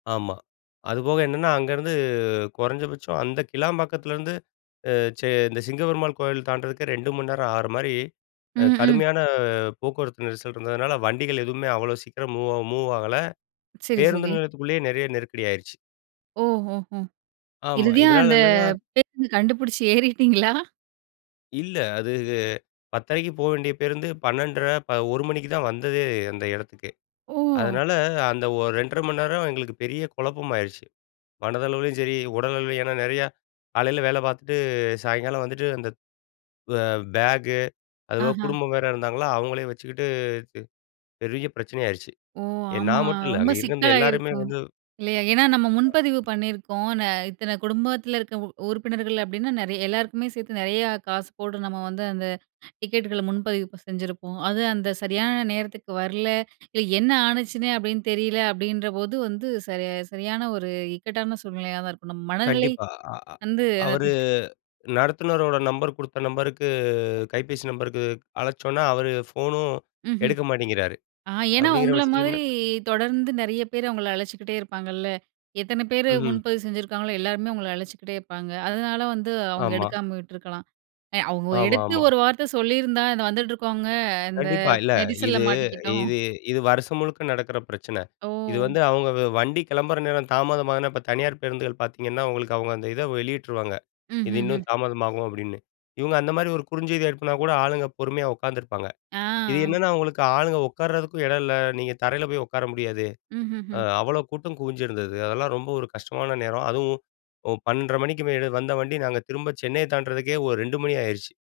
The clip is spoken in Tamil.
ஆமா, அதுபோக என்னென்ன அங்கேருந்து குறைஞ்சபட்சம் அந்த கிளாம்பாக்கத்திலேருந்து அ சே இந்த சிங்கபெருமாள் கோயில் தாண்டறதுக்கு 2 மணி நேரம் ஆற மாரி அ ம், ம். கடுமையான போக்குவரத்து நெரிசல் இருந்ததுனால வண்டிகள் எதுவுமே அவ்வளோ சீக்கிரம் மூவ் மூவ் ஆகல சரி, பேருந்து சரி. நிலையத்துக்குள்ளேயே நெறைய நெருக்கடி ஆயிருச்சு. ஓ. ஓஹோ! ஆமா, இறுதியா இதனால அந்த என்னன்னா பேருந்து கண்டுபிடிச்சு ஏறிட்டீங்களா? இல்ல, அது 10:30க்கு போ வேண்டிய பேருந்து 12.30 ப 1 மணிக்கு தான் வந்ததே அந்த இடத்துக்கே. ஒஹ். அதனால, அந்த ஒரு 2.30 மணி நேரம் எங்களுக்கு பெரிய குழப்பம் ஆயிருச்சு மனதளவிலும் சரி உடல் அளவிலும். ஏன்னா, நெறையா காலையில வேல பார்த்துட்டு சாயங்காலம் வந்துட்டு அந்த வ பேக்கு அதுவும் ஆஹா. குடும்பம் வேற இருந்தாங்களா, அவங்களே வச்சுக்கிட்டு பெரிய பிரச்சனை ஆயிருச்சு. ஓ! எ ஆமா, நான் மட்டும் இல்ல ரொம்ப அங்கே இருந்த எல்லாருமே சிக்கலாகிருக்கும் வந்து இல்லையா? ஏன்னா, நம்ம முன்பதிவு பண்ணியிருக்கோம் நா இத்தனை குடும்பத்தில இருக்கற உறுப்பினர்கள் அப்டின்னா நெறைய எல்லாருக்குமே சேர்த்து நெறையா காசு போடு நம்ம வந்து அந்த டிக்கெட்டுகள முன்பதிவு செஞ்சிருப்போம். அது அந்த சரியான நேரத்துக்கு வரல. என்ன ஆனுச்சுன்னே அப்டின்னு தெரியல அப்டின்றபோது வந்து சரியா சரியான ஒரு இக்கட்டான சூழ்நிலையா தான் இருக்கும். நம்ம மனநிலை கண்டிப்பா, அ அ வந்து அவரு அது நடத்துனரோட நம்பர் குடுத்த நம்பருக்கு கைபேசி நம்பருக்கு அழைச்சோனா அவுரு ஃபோனும் ம்ஹ்ம். எடுக்க மாட்டேங்கிறாரு ஆ ஏன்னா, அப்டிங்கிற உங்கள மாதிரி பட்சத்திலன்ன தொடர்ந்து நெறைய பேர் அவங்கள அழைச்சுகிட்டே இருப்பாங்கல்ல. எத்தனை பேரு ம்ஹ்ம். முன்பதிவு செஞ்சுருக்காங்களோ எல்லாருமே உங்கள அழைச்சுக்கிட்டே இருப்பாங்க. அதனால வந்து அவங்க ஆமா. எடுக்காம விட்டிருக்கலாம் எ அவ்வோ ஆமா, எடுத்து ஆமா. ஒரு வார்த்த சொல்லியிருந்தா இந்த வந்துட்டு இருக்கவங்க இந்த கண்டிப்பா. இல்ல, நெரிசல இது மாட்டிக்கிட்டோம். இது இது வருஷம் முழுக்க நடக்குற பிரச்சனை. இது ஓ! வந்து அவங்க வ வண்டி கிளம்புற நேரம் தாமதமாகதுனா இப்ப தனியார் பேருந்துகள் பார்த்தீங்கன்னா, உங்களுக்கு அவங்க அந்த இத வெளியிட்டுருவாங்க. இது இன்னும் ம்ஹ்ஹ்ம். தாமதமாகும் அப்டின்னு இவங்க அந்த மாரி ஒரு குறுஞ்செய்தி எடுப்புனா கூட ஆளுங்க பொறுமையா உட்காந்துருப்பாங்க. அ இது ஆ. என்னன்னா, அவங்களுக்கு ஆளுங்க உட்காரறதுக்கும் இடம் இல்ல நீங்க தரையில போய் உட்கார முடியாது. அ ம்ஹ்ஹ்ம். அவ்வளோ கூட்டம் குவிஞ்சிருந்தது அதெல்லாம் ரொம்ப ஒரு கஷ்டமான நேரம். அதுவும் 12:30 மணிக்கு மேல வந்த வண்டி நாங்க திரும்ப சென்னைய தாண்டறதுக்கே ஒரு 2 மணி ஆயிருச்சு.